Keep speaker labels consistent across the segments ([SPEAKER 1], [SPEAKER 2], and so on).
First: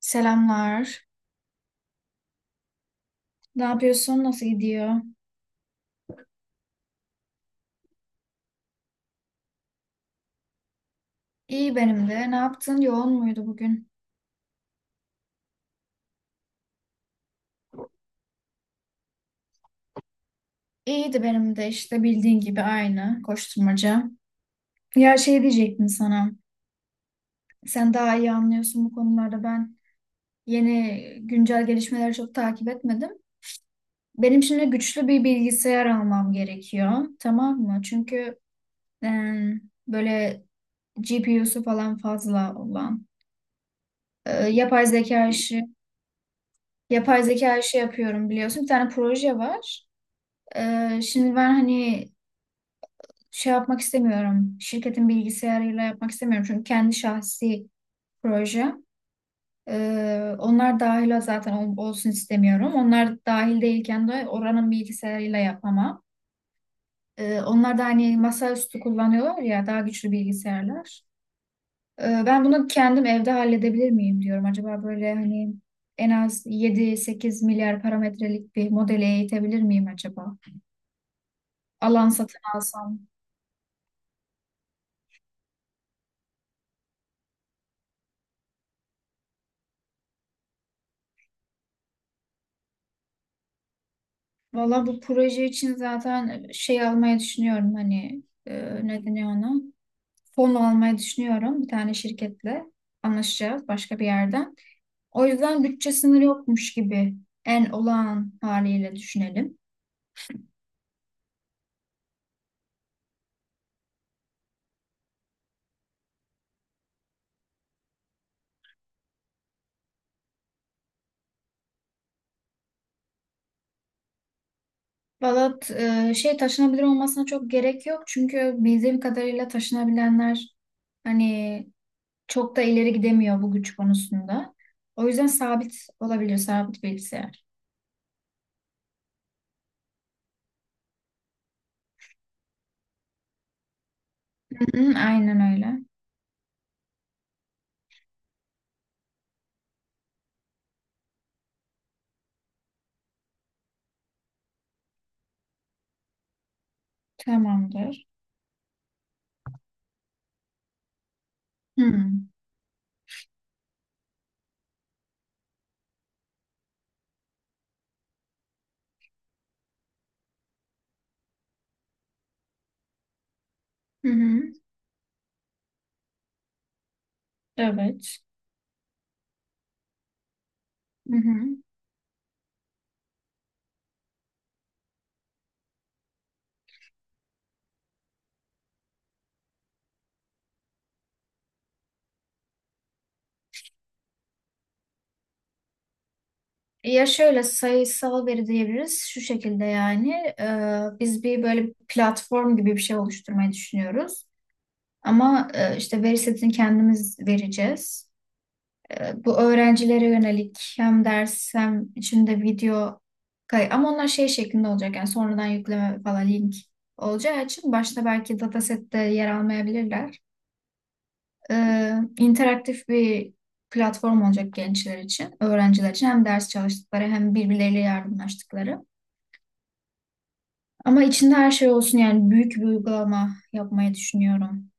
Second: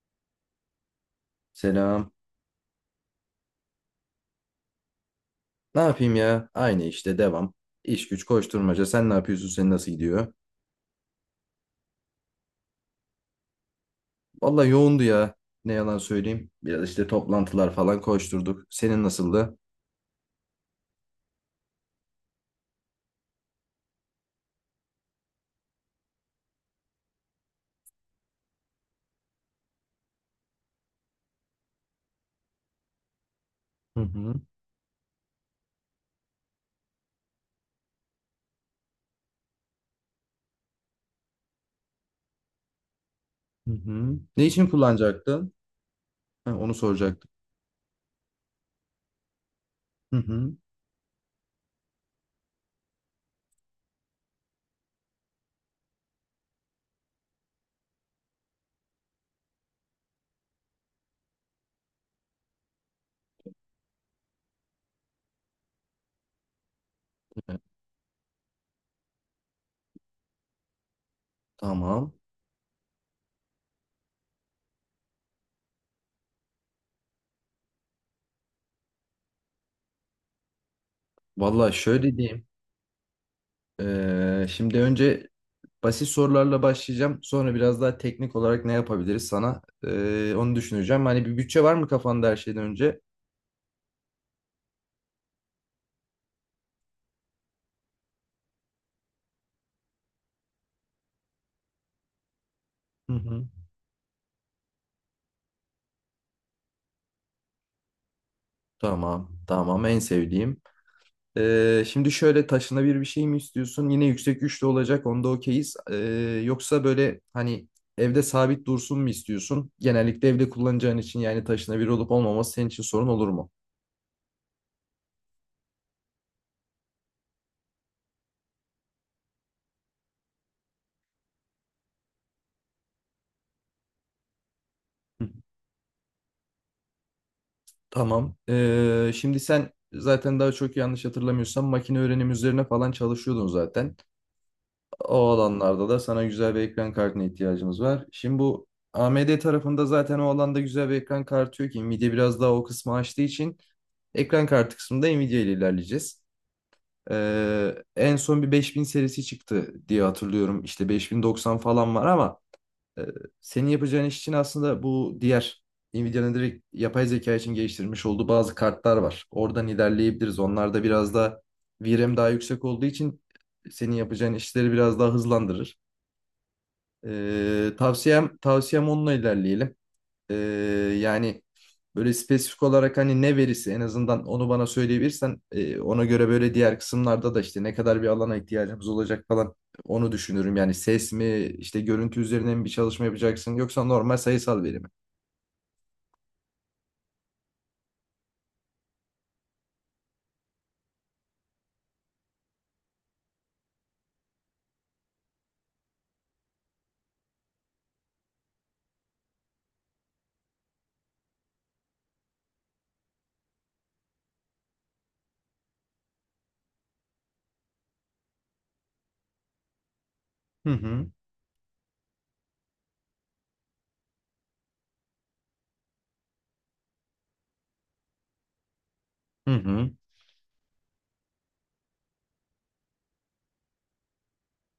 [SPEAKER 1] Selamlar.
[SPEAKER 2] Selam.
[SPEAKER 1] Ne yapıyorsun? Nasıl gidiyor?
[SPEAKER 2] Ne yapayım ya? Aynı işte devam. İş güç koşturmaca. Sen ne yapıyorsun? Senin nasıl gidiyor?
[SPEAKER 1] İyi benim de. Ne yaptın? Yoğun muydu bugün?
[SPEAKER 2] Valla yoğundu ya. Ne yalan söyleyeyim. Biraz işte toplantılar falan koşturduk. Senin nasıldı?
[SPEAKER 1] İyiydi benim de işte bildiğin gibi aynı koşturmaca. Ya şey diyecektim sana. Sen daha iyi anlıyorsun bu konularda. Ben yeni güncel gelişmeleri çok takip etmedim.
[SPEAKER 2] Hı hı.
[SPEAKER 1] Benim şimdi güçlü bir bilgisayar almam gerekiyor. Tamam mı? Çünkü e, böyle GPU'su falan fazla olan
[SPEAKER 2] Hı hı. Ne için
[SPEAKER 1] yapay zeka
[SPEAKER 2] kullanacaktın?
[SPEAKER 1] işi,
[SPEAKER 2] Ha, onu soracaktım.
[SPEAKER 1] yapıyorum biliyorsun. Bir tane proje var.
[SPEAKER 2] Hı hı.
[SPEAKER 1] Şimdi ben hani şey yapmak istemiyorum. Şirketin bilgisayarıyla yapmak istemiyorum. Çünkü kendi şahsi proje. Onlar dahil zaten olsun istemiyorum. Onlar dahil değilken de oranın bilgisayarıyla yapamam. Ee,
[SPEAKER 2] Evet,
[SPEAKER 1] onlar da hani masaüstü kullanıyorlar ya, daha güçlü bilgisayarlar.
[SPEAKER 2] tamam.
[SPEAKER 1] Ben bunu kendim evde halledebilir miyim diyorum. Acaba böyle hani en az 7-8 milyar parametrelik bir modeli eğitebilir miyim acaba?
[SPEAKER 2] Valla
[SPEAKER 1] Alan
[SPEAKER 2] şöyle
[SPEAKER 1] satın
[SPEAKER 2] diyeyim.
[SPEAKER 1] alsam.
[SPEAKER 2] Şimdi önce basit sorularla başlayacağım. Sonra biraz daha teknik olarak ne yapabiliriz sana? Onu düşüneceğim. Hani bir bütçe var mı kafanda her şeyden önce?
[SPEAKER 1] Valla bu proje için zaten şey almayı düşünüyorum, hani ne deniyor ona? Fon almayı düşünüyorum, bir tane şirketle
[SPEAKER 2] Hı hı.
[SPEAKER 1] anlaşacağız başka bir yerden. O yüzden bütçe sınırı yokmuş gibi en olağan haliyle
[SPEAKER 2] Tamam,
[SPEAKER 1] düşünelim.
[SPEAKER 2] tamam. En sevdiğim. Şimdi şöyle taşınabilir bir şey mi istiyorsun? Yine yüksek güçlü olacak. Onda okeyiz. Yoksa böyle hani evde sabit dursun mu istiyorsun? Genellikle evde kullanacağın için yani taşınabilir olup olmaması senin için sorun olur mu?
[SPEAKER 1] Valla şey, taşınabilir olmasına çok gerek yok çünkü bildiğim kadarıyla taşınabilenler hani çok da ileri gidemiyor bu güç konusunda. O
[SPEAKER 2] Hı.
[SPEAKER 1] yüzden sabit olabilir, sabit bilgisayar.
[SPEAKER 2] Tamam. Şimdi sen zaten daha çok yanlış hatırlamıyorsam makine öğrenim üzerine falan çalışıyordun zaten.
[SPEAKER 1] Hı hı,
[SPEAKER 2] O
[SPEAKER 1] aynen öyle.
[SPEAKER 2] alanlarda da sana güzel bir ekran kartına ihtiyacımız var. Şimdi bu AMD tarafında zaten o alanda güzel bir ekran kartı yok ki. Nvidia biraz daha o kısmı açtığı için ekran kartı kısmında Nvidia ile ilerleyeceğiz.
[SPEAKER 1] Tamamdır.
[SPEAKER 2] En son bir 5000 serisi çıktı diye hatırlıyorum. İşte 5090 falan var
[SPEAKER 1] Hı.
[SPEAKER 2] ama e, senin yapacağın iş için aslında bu diğer Nvidia'nın direkt yapay zeka için geliştirmiş olduğu bazı kartlar var. Oradan ilerleyebiliriz. Onlarda biraz da VRAM daha yüksek olduğu için senin
[SPEAKER 1] Hı
[SPEAKER 2] yapacağın
[SPEAKER 1] hı.
[SPEAKER 2] işleri biraz daha hızlandırır. Ee,
[SPEAKER 1] Evet.
[SPEAKER 2] tavsiyem tavsiyem onunla ilerleyelim. Ee,
[SPEAKER 1] Hı
[SPEAKER 2] Yani
[SPEAKER 1] hı.
[SPEAKER 2] böyle spesifik olarak hani ne verisi en azından onu bana söyleyebilirsen ona göre böyle diğer kısımlarda da işte ne kadar bir alana ihtiyacımız olacak falan onu düşünürüm. Yani ses mi işte görüntü üzerine mi bir çalışma yapacaksın yoksa normal sayısal veri mi?
[SPEAKER 1] Ya şöyle, sayısal veri diyebiliriz şu şekilde. Yani biz bir böyle platform gibi bir şey oluşturmayı düşünüyoruz. Ama işte veri setini kendimiz vereceğiz. Bu öğrencilere yönelik hem ders hem içinde video kay, ama onlar şey şeklinde olacak, yani sonradan yükleme falan link olacağı için başta belki datasette yer almayabilirler.
[SPEAKER 2] Hı hı.
[SPEAKER 1] E, interaktif bir platform olacak gençler için, öğrenciler için, hem ders çalıştıkları hem birbirleriyle yardımlaştıkları.
[SPEAKER 2] Hı hı.
[SPEAKER 1] Ama içinde her şey olsun, yani büyük bir uygulama yapmayı düşünüyorum.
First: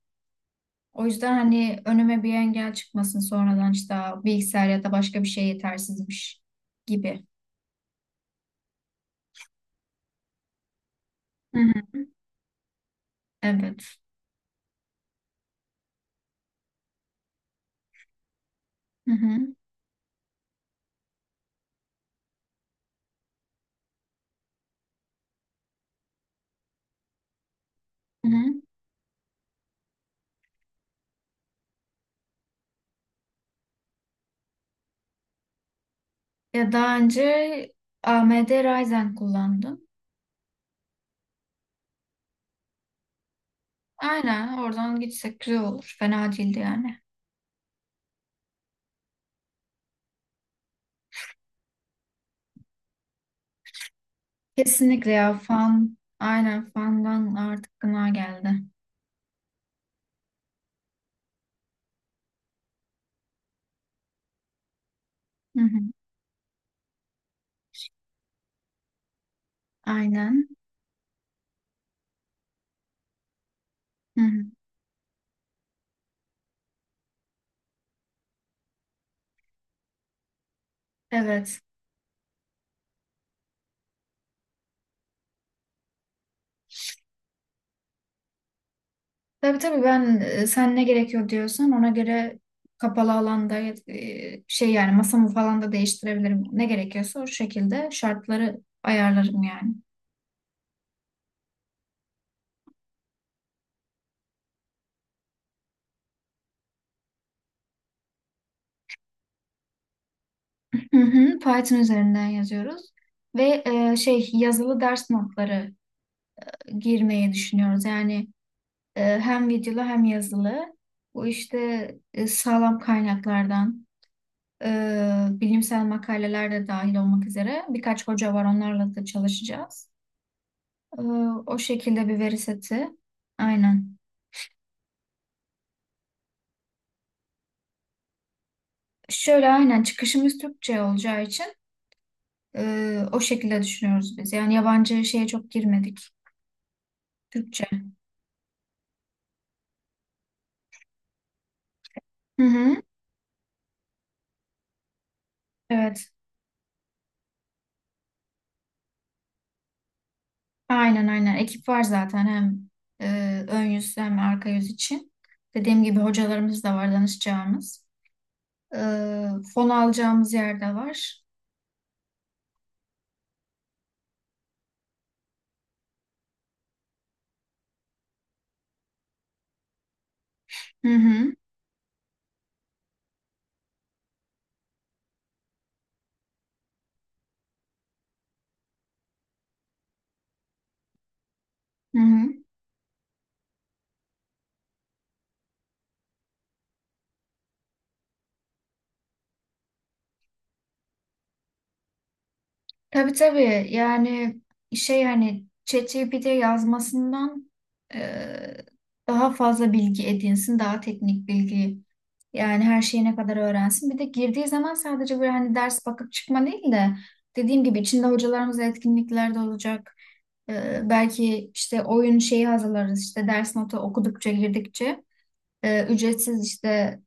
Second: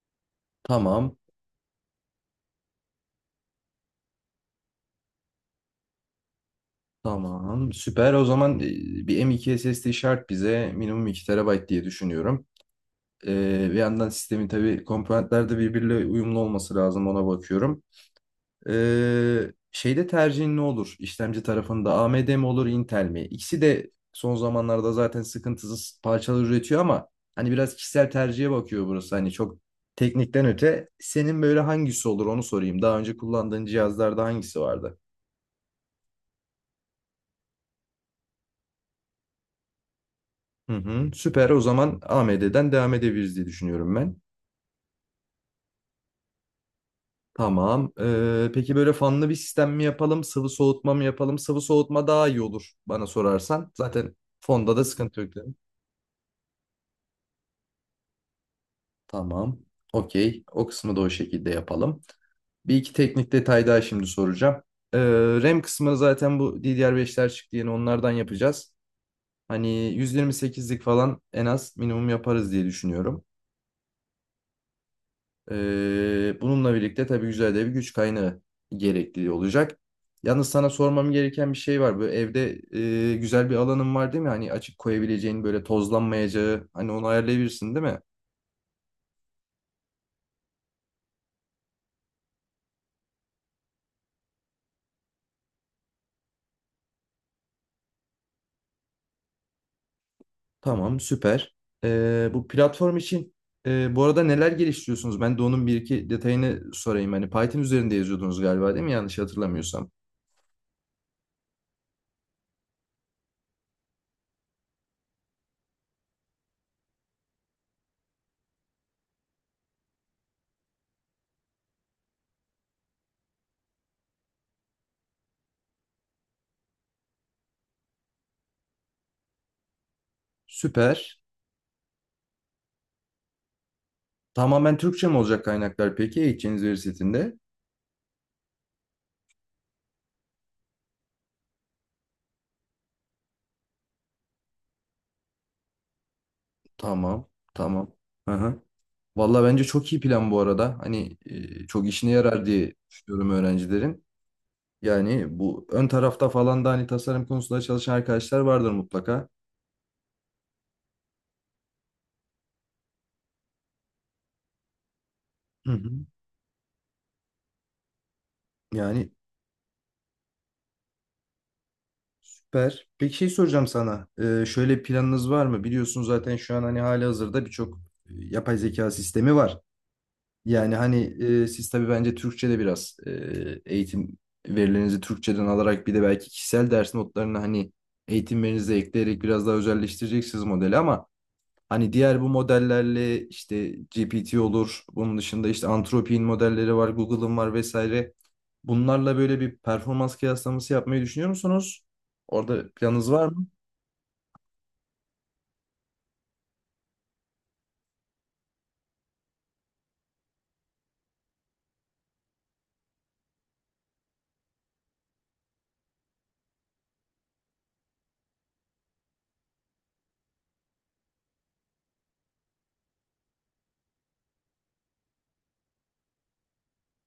[SPEAKER 1] O
[SPEAKER 2] Tamam.
[SPEAKER 1] yüzden hani önüme bir engel çıkmasın sonradan, işte "Aa, bilgisayar ya da başka bir şey yetersizmiş" gibi.
[SPEAKER 2] Tamam. Süper. O zaman bir M.2 SSD şart bize minimum iki
[SPEAKER 1] Hı
[SPEAKER 2] TB diye
[SPEAKER 1] hı.
[SPEAKER 2] düşünüyorum. Bir
[SPEAKER 1] Evet.
[SPEAKER 2] yandan sistemin tabii komponentler de birbiriyle uyumlu olması lazım, ona bakıyorum.
[SPEAKER 1] Hı hı.
[SPEAKER 2] Şeyde tercihin ne olur? İşlemci tarafında AMD mi olur, Intel mi? İkisi de son zamanlarda zaten sıkıntısız parçalar üretiyor ama hani biraz kişisel
[SPEAKER 1] Hı
[SPEAKER 2] tercihe
[SPEAKER 1] hı.
[SPEAKER 2] bakıyor burası. Hani çok teknikten öte senin böyle hangisi olur onu sorayım. Daha önce kullandığın cihazlarda hangisi vardı?
[SPEAKER 1] Ya daha önce AMD Ryzen kullandım.
[SPEAKER 2] Hı hı, süper. O zaman AMD'den devam edebiliriz diye düşünüyorum ben.
[SPEAKER 1] Aynen, oradan gitsek güzel olur. Fena değildi yani.
[SPEAKER 2] Tamam. Peki böyle fanlı bir sistem mi yapalım, sıvı soğutma mı yapalım? Sıvı soğutma daha iyi olur bana sorarsan. Zaten fonda da
[SPEAKER 1] Kesinlikle
[SPEAKER 2] sıkıntı yok.
[SPEAKER 1] ya, fan. Aynen, fandan artık gına geldi.
[SPEAKER 2] Tamam. Okey. O kısmı da o şekilde yapalım. Bir iki teknik detay daha şimdi soracağım. Ee,
[SPEAKER 1] Hı
[SPEAKER 2] RAM
[SPEAKER 1] hı.
[SPEAKER 2] kısmı zaten bu ddr beşler çıktı yeni, onlardan yapacağız. Hani
[SPEAKER 1] Aynen.
[SPEAKER 2] 128'lik falan en az minimum yaparız diye düşünüyorum.
[SPEAKER 1] Hı hı.
[SPEAKER 2] Bununla birlikte tabii güzel de bir güç kaynağı gerekli olacak. Yalnız sana sormam gereken bir
[SPEAKER 1] Evet.
[SPEAKER 2] şey var. Böyle evde güzel bir alanın var değil mi? Hani açık koyabileceğin, böyle tozlanmayacağı, hani onu ayarlayabilirsin değil mi?
[SPEAKER 1] Tabii tabii, ben sen ne gerekiyor diyorsan ona göre, kapalı alanda şey, yani masamı falan da değiştirebilirim. Ne gerekiyorsa o şekilde şartları ayarlarım yani.
[SPEAKER 2] Tamam, süper. Bu platform için bu arada neler geliştiriyorsunuz? Ben de onun bir iki detayını sorayım. Hani Python üzerinde yazıyordunuz galiba değil mi? Yanlış hatırlamıyorsam.
[SPEAKER 1] Hı hı, Python üzerinden yazıyoruz ve şey, yazılı ders notları girmeyi düşünüyoruz. Yani hem videolu hem yazılı. Bu işte sağlam kaynaklardan. Bilimsel makaleler de dahil olmak üzere birkaç hoca var, onlarla da çalışacağız. Ee,
[SPEAKER 2] Süper.
[SPEAKER 1] o şekilde bir veri seti. Aynen.
[SPEAKER 2] Tamamen Türkçe mi olacak kaynaklar peki eğiteceğiniz veri setinde?
[SPEAKER 1] Şöyle, aynen çıkışımız Türkçe olacağı için o şekilde düşünüyoruz biz. Yani yabancı şeye çok girmedik.
[SPEAKER 2] Tamam,
[SPEAKER 1] Türkçe.
[SPEAKER 2] tamam. Hı hı. Valla bence çok iyi plan bu arada. Hani çok işine
[SPEAKER 1] Hı
[SPEAKER 2] yarar diye
[SPEAKER 1] hı.
[SPEAKER 2] düşünüyorum öğrencilerin. Yani bu ön
[SPEAKER 1] Evet.
[SPEAKER 2] tarafta falan da hani tasarım konusunda çalışan arkadaşlar vardır mutlaka.
[SPEAKER 1] Aynen aynen. Ekip var zaten hem ön yüz hem arka yüz için.
[SPEAKER 2] Hı
[SPEAKER 1] Dediğim gibi
[SPEAKER 2] hı.
[SPEAKER 1] hocalarımız da var, danışacağımız.
[SPEAKER 2] Yani.
[SPEAKER 1] Ee, fon alacağımız yer de var.
[SPEAKER 2] Süper. Peki şey soracağım sana. Şöyle bir planınız var mı? Biliyorsun zaten şu an hani hali hazırda birçok yapay zeka sistemi var. Yani
[SPEAKER 1] Hı
[SPEAKER 2] hani
[SPEAKER 1] hı.
[SPEAKER 2] siz tabii bence Türkçe'de biraz eğitim verilerinizi Türkçeden alarak bir de belki kişisel ders notlarını hani eğitimlerinize ekleyerek biraz daha özelleştireceksiniz modeli ama hani
[SPEAKER 1] Hı
[SPEAKER 2] diğer bu
[SPEAKER 1] hı.
[SPEAKER 2] modellerle, işte GPT olur, bunun dışında işte Anthropic'in modelleri var, Google'ın var vesaire. Bunlarla böyle bir performans kıyaslaması yapmayı düşünüyor musunuz? Orada planınız
[SPEAKER 1] Tabii
[SPEAKER 2] var mı?
[SPEAKER 1] tabii. Yani şey, hani ChatGPT yazmasından e, daha fazla bilgi edinsin, daha teknik bilgi, yani her şeyi ne kadar öğrensin. Bir de girdiği zaman sadece böyle hani ders bakıp çıkma değil de, dediğim gibi içinde hocalarımız etkinliklerde olacak. Belki işte oyun şeyi hazırlarız, işte ders notu okudukça girdikçe ücretsiz işte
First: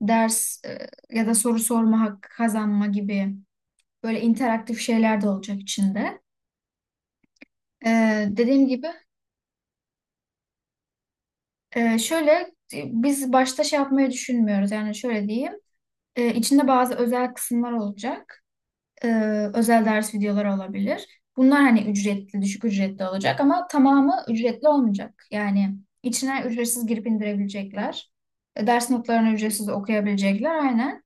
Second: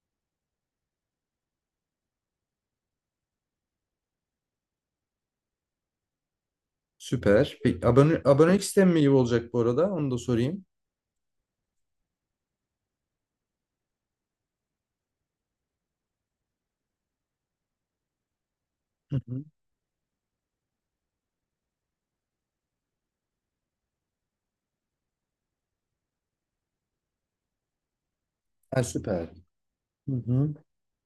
[SPEAKER 1] ders ya da soru sorma hakkı kazanma gibi, böyle interaktif şeyler de olacak içinde.
[SPEAKER 2] Süper. Peki
[SPEAKER 1] Ee,
[SPEAKER 2] abonelik
[SPEAKER 1] dediğim gibi
[SPEAKER 2] sistemi mi iyi olacak bu arada? Onu da sorayım.
[SPEAKER 1] şöyle, biz başta şey yapmayı düşünmüyoruz, yani şöyle diyeyim. İçinde bazı özel kısımlar olacak.
[SPEAKER 2] Hı hı.
[SPEAKER 1] Özel ders videoları olabilir bunlar, hani ücretli, düşük ücretli olacak, ama tamamı ücretli olmayacak. Yani içine ücretsiz girip indirebilecekler. Ee,
[SPEAKER 2] Ha,
[SPEAKER 1] ders
[SPEAKER 2] süper.
[SPEAKER 1] notlarını ücretsiz
[SPEAKER 2] Hı hı.
[SPEAKER 1] okuyabilecekler, aynen.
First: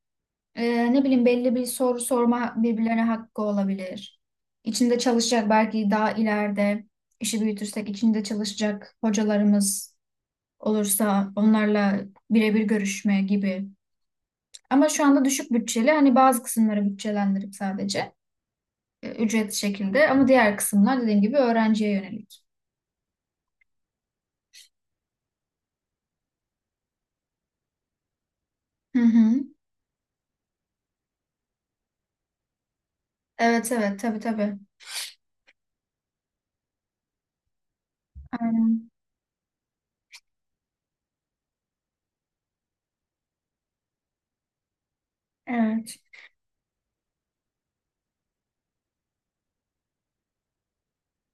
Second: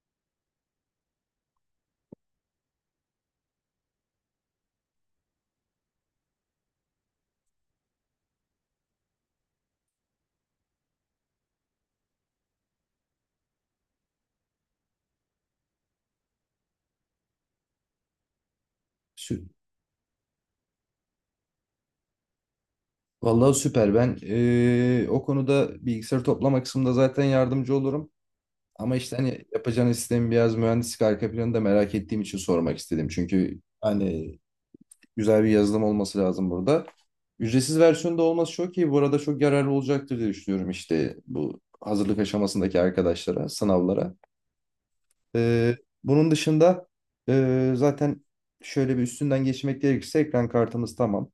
[SPEAKER 1] Ne bileyim, belli bir soru sorma birbirlerine hakkı olabilir. İçinde çalışacak belki, daha ileride işi büyütürsek içinde çalışacak hocalarımız olursa onlarla birebir görüşme gibi. Ama şu anda düşük bütçeli, hani bazı kısımları bütçelendirip sadece
[SPEAKER 2] Sü
[SPEAKER 1] ücret şekilde, ama diğer kısımlar dediğim gibi öğrenciye yönelik.
[SPEAKER 2] Vallahi süper. Ben o konuda bilgisayar toplama kısmında zaten yardımcı olurum. Ama
[SPEAKER 1] Hı
[SPEAKER 2] işte
[SPEAKER 1] hı.
[SPEAKER 2] hani yapacağınız sistemin biraz mühendislik arka planını da merak ettiğim için sormak istedim. Çünkü
[SPEAKER 1] Evet evet, tabii
[SPEAKER 2] hani
[SPEAKER 1] tabii.
[SPEAKER 2] güzel bir yazılım olması lazım burada. Ücretsiz versiyonda olması çok iyi.
[SPEAKER 1] Aynen.
[SPEAKER 2] Bu arada çok yararlı olacaktır diye düşünüyorum işte bu hazırlık aşamasındaki arkadaşlara, sınavlara. Ee,
[SPEAKER 1] Evet.
[SPEAKER 2] Bunun dışında zaten şöyle bir üstünden geçmek gerekirse ekran kartımız tamam.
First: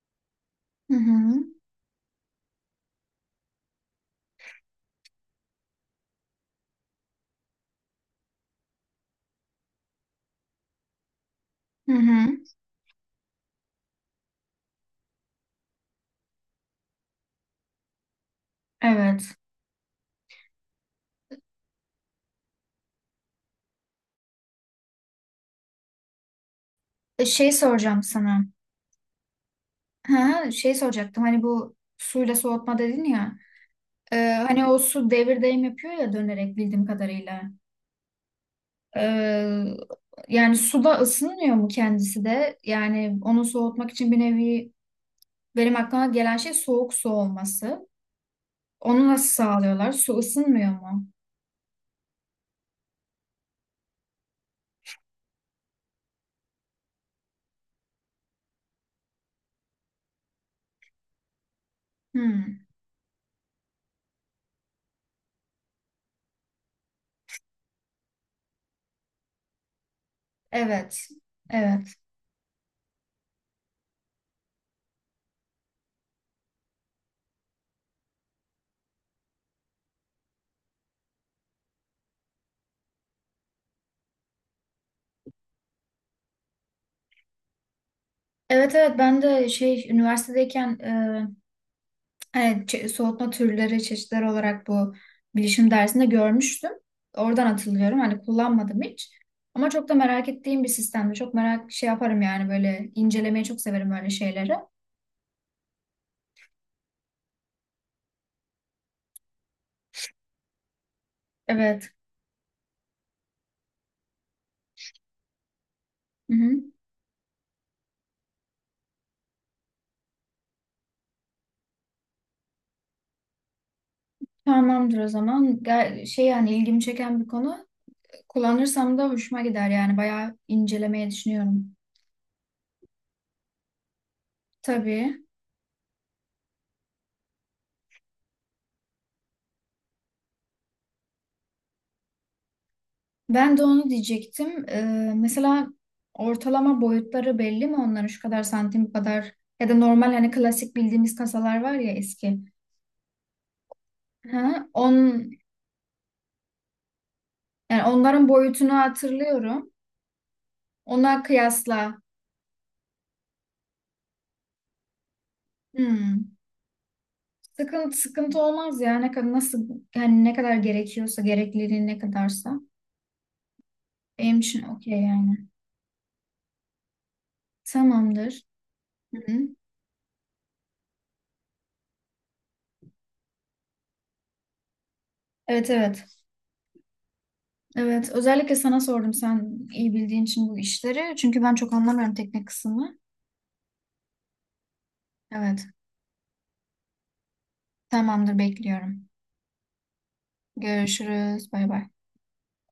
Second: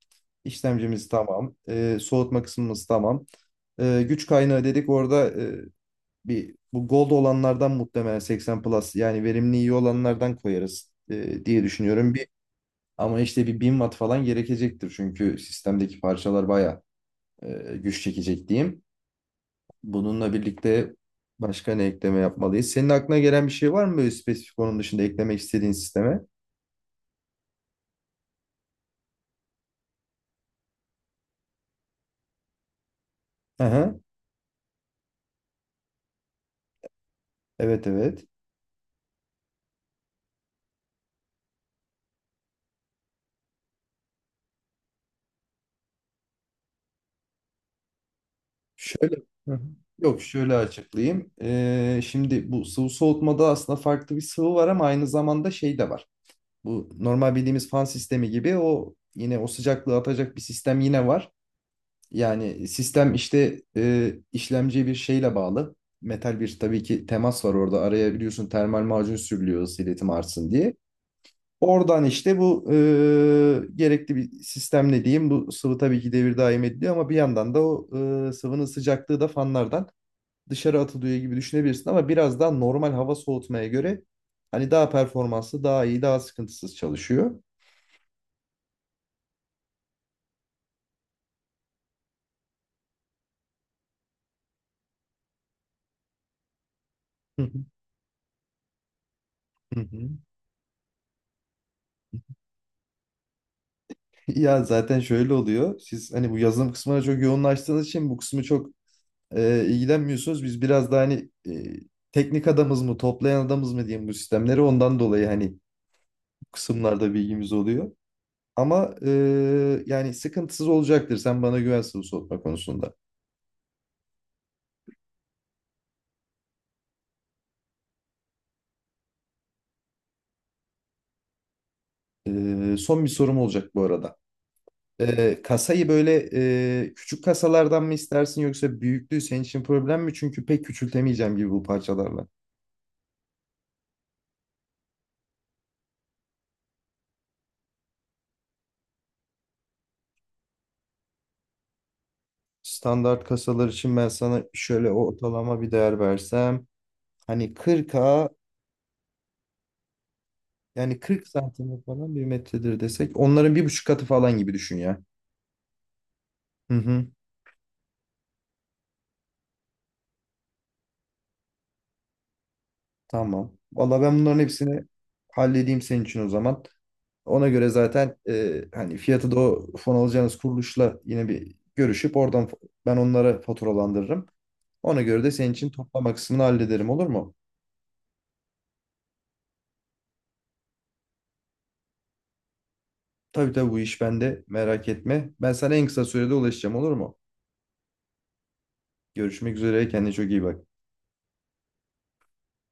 [SPEAKER 1] Hı
[SPEAKER 2] İşlemcimiz
[SPEAKER 1] hı.
[SPEAKER 2] tamam. Soğutma kısmımız tamam. Güç kaynağı dedik, orada bir bu Gold olanlardan muhtemelen 80 Plus, yani verimli iyi olanlardan koyarız diye
[SPEAKER 1] Hı
[SPEAKER 2] düşünüyorum.
[SPEAKER 1] hı.
[SPEAKER 2] Ama işte bir 1000 watt falan gerekecektir. Çünkü sistemdeki parçalar baya güç çekecek diyeyim.
[SPEAKER 1] Evet.
[SPEAKER 2] Bununla birlikte başka ne ekleme yapmalıyız? Senin aklına gelen bir şey var mı böyle spesifik, onun dışında eklemek istediğin sisteme?
[SPEAKER 1] Şey soracağım sana. Ha, şey soracaktım, hani bu suyla soğutma dedin ya.
[SPEAKER 2] Hı hı.
[SPEAKER 1] E, hani o su devir daim yapıyor ya, dönerek bildiğim kadarıyla.
[SPEAKER 2] Evet, evet.
[SPEAKER 1] Ee, yani suda ısınmıyor mu kendisi de? Yani onu soğutmak için bir nevi, benim aklıma gelen şey soğuk su olması. Onu
[SPEAKER 2] Şöyle
[SPEAKER 1] nasıl
[SPEAKER 2] Hı hı.
[SPEAKER 1] sağlıyorlar? Su
[SPEAKER 2] Yok, şöyle
[SPEAKER 1] ısınmıyor mu?
[SPEAKER 2] açıklayayım. Şimdi bu sıvı soğutmada aslında farklı bir sıvı var ama aynı zamanda şey de var. Bu normal bildiğimiz fan sistemi gibi o yine o sıcaklığı atacak bir sistem yine var.
[SPEAKER 1] Hmm,
[SPEAKER 2] Yani sistem işte işlemciye bir şeyle bağlı. Metal bir tabii ki temas var orada. Araya biliyorsun termal macun sürülüyor ısı iletim artsın diye.
[SPEAKER 1] evet. Evet.
[SPEAKER 2] Oradan işte bu gerekli bir sistemle diyeyim. Bu sıvı tabii ki devir daim ediliyor ama bir yandan da o sıvının sıcaklığı da fanlardan dışarı atılıyor gibi düşünebilirsin. Ama biraz daha normal hava soğutmaya göre hani daha performanslı, daha iyi, daha sıkıntısız çalışıyor.
[SPEAKER 1] Evet evet, ben de şey, üniversitedeyken hani soğutma türleri, çeşitler olarak bu bilişim dersinde görmüştüm.
[SPEAKER 2] Hı
[SPEAKER 1] Oradan
[SPEAKER 2] hı.
[SPEAKER 1] hatırlıyorum. Hani kullanmadım hiç. Ama
[SPEAKER 2] Hı
[SPEAKER 1] çok da
[SPEAKER 2] hı.
[SPEAKER 1] merak ettiğim bir sistemdi. Çok merak şey yaparım yani, böyle incelemeyi çok severim böyle şeyleri.
[SPEAKER 2] Ya zaten şöyle oluyor. Siz hani bu yazılım kısmına çok yoğunlaştığınız için bu kısmı çok ilgilenmiyorsunuz. Biz biraz daha hani
[SPEAKER 1] Evet.
[SPEAKER 2] teknik adamız mı, toplayan adamız mı diyeyim bu sistemleri. Ondan dolayı hani bu
[SPEAKER 1] Hı hı.
[SPEAKER 2] kısımlarda bilgimiz oluyor. Ama yani sıkıntısız olacaktır. Sen bana güvensin bu sohbet konusunda.
[SPEAKER 1] Tamamdır o zaman. Şey, yani ilgimi çeken bir konu. Kullanırsam da hoşuma gider yani, bayağı incelemeye düşünüyorum.
[SPEAKER 2] Son bir sorum olacak bu arada.
[SPEAKER 1] Tabii.
[SPEAKER 2] Kasayı böyle küçük kasalardan mı istersin, yoksa büyüklüğü senin için problem mi? Çünkü pek küçültemeyeceğim gibi bu parçalarla.
[SPEAKER 1] Ben de onu diyecektim. Mesela ortalama boyutları belli mi onların, şu kadar santim bu kadar, ya da normal hani klasik bildiğimiz kasalar var ya, eski.
[SPEAKER 2] Standart kasalar için ben sana
[SPEAKER 1] Ha,
[SPEAKER 2] şöyle ortalama bir değer versem. Hani
[SPEAKER 1] yani
[SPEAKER 2] 40'a,
[SPEAKER 1] onların boyutunu hatırlıyorum.
[SPEAKER 2] yani
[SPEAKER 1] Ona
[SPEAKER 2] 40 santim
[SPEAKER 1] kıyasla,
[SPEAKER 2] falan bir metredir desek. Onların bir buçuk katı falan gibi düşün ya.
[SPEAKER 1] hmm,
[SPEAKER 2] Hı hı,
[SPEAKER 1] sıkıntı olmaz ya, ne kadar nasıl, yani ne kadar gerekiyorsa, gerekliliği ne kadarsa
[SPEAKER 2] tamam. Valla ben bunların
[SPEAKER 1] benim için
[SPEAKER 2] hepsini
[SPEAKER 1] okey yani.
[SPEAKER 2] halledeyim senin için o zaman. Ona göre zaten
[SPEAKER 1] Tamamdır.
[SPEAKER 2] hani
[SPEAKER 1] Hı
[SPEAKER 2] fiyatı
[SPEAKER 1] hı.
[SPEAKER 2] da o fon alacağınız kuruluşla yine bir görüşüp oradan ben onlara faturalandırırım. Ona göre de senin için
[SPEAKER 1] Evet
[SPEAKER 2] toplama
[SPEAKER 1] evet.
[SPEAKER 2] kısmını hallederim, olur mu?
[SPEAKER 1] Evet. Özellikle sana sordum, sen iyi bildiğin için bu işleri. Çünkü ben çok anlamıyorum teknik kısmını.
[SPEAKER 2] Tabii, tabii, bu iş bende, merak etme. Ben
[SPEAKER 1] Evet.
[SPEAKER 2] sana en kısa sürede ulaşacağım, olur mu?
[SPEAKER 1] Tamamdır, bekliyorum.
[SPEAKER 2] Görüşmek üzere. Kendine çok iyi bak.
[SPEAKER 1] Görüşürüz. Bay bay.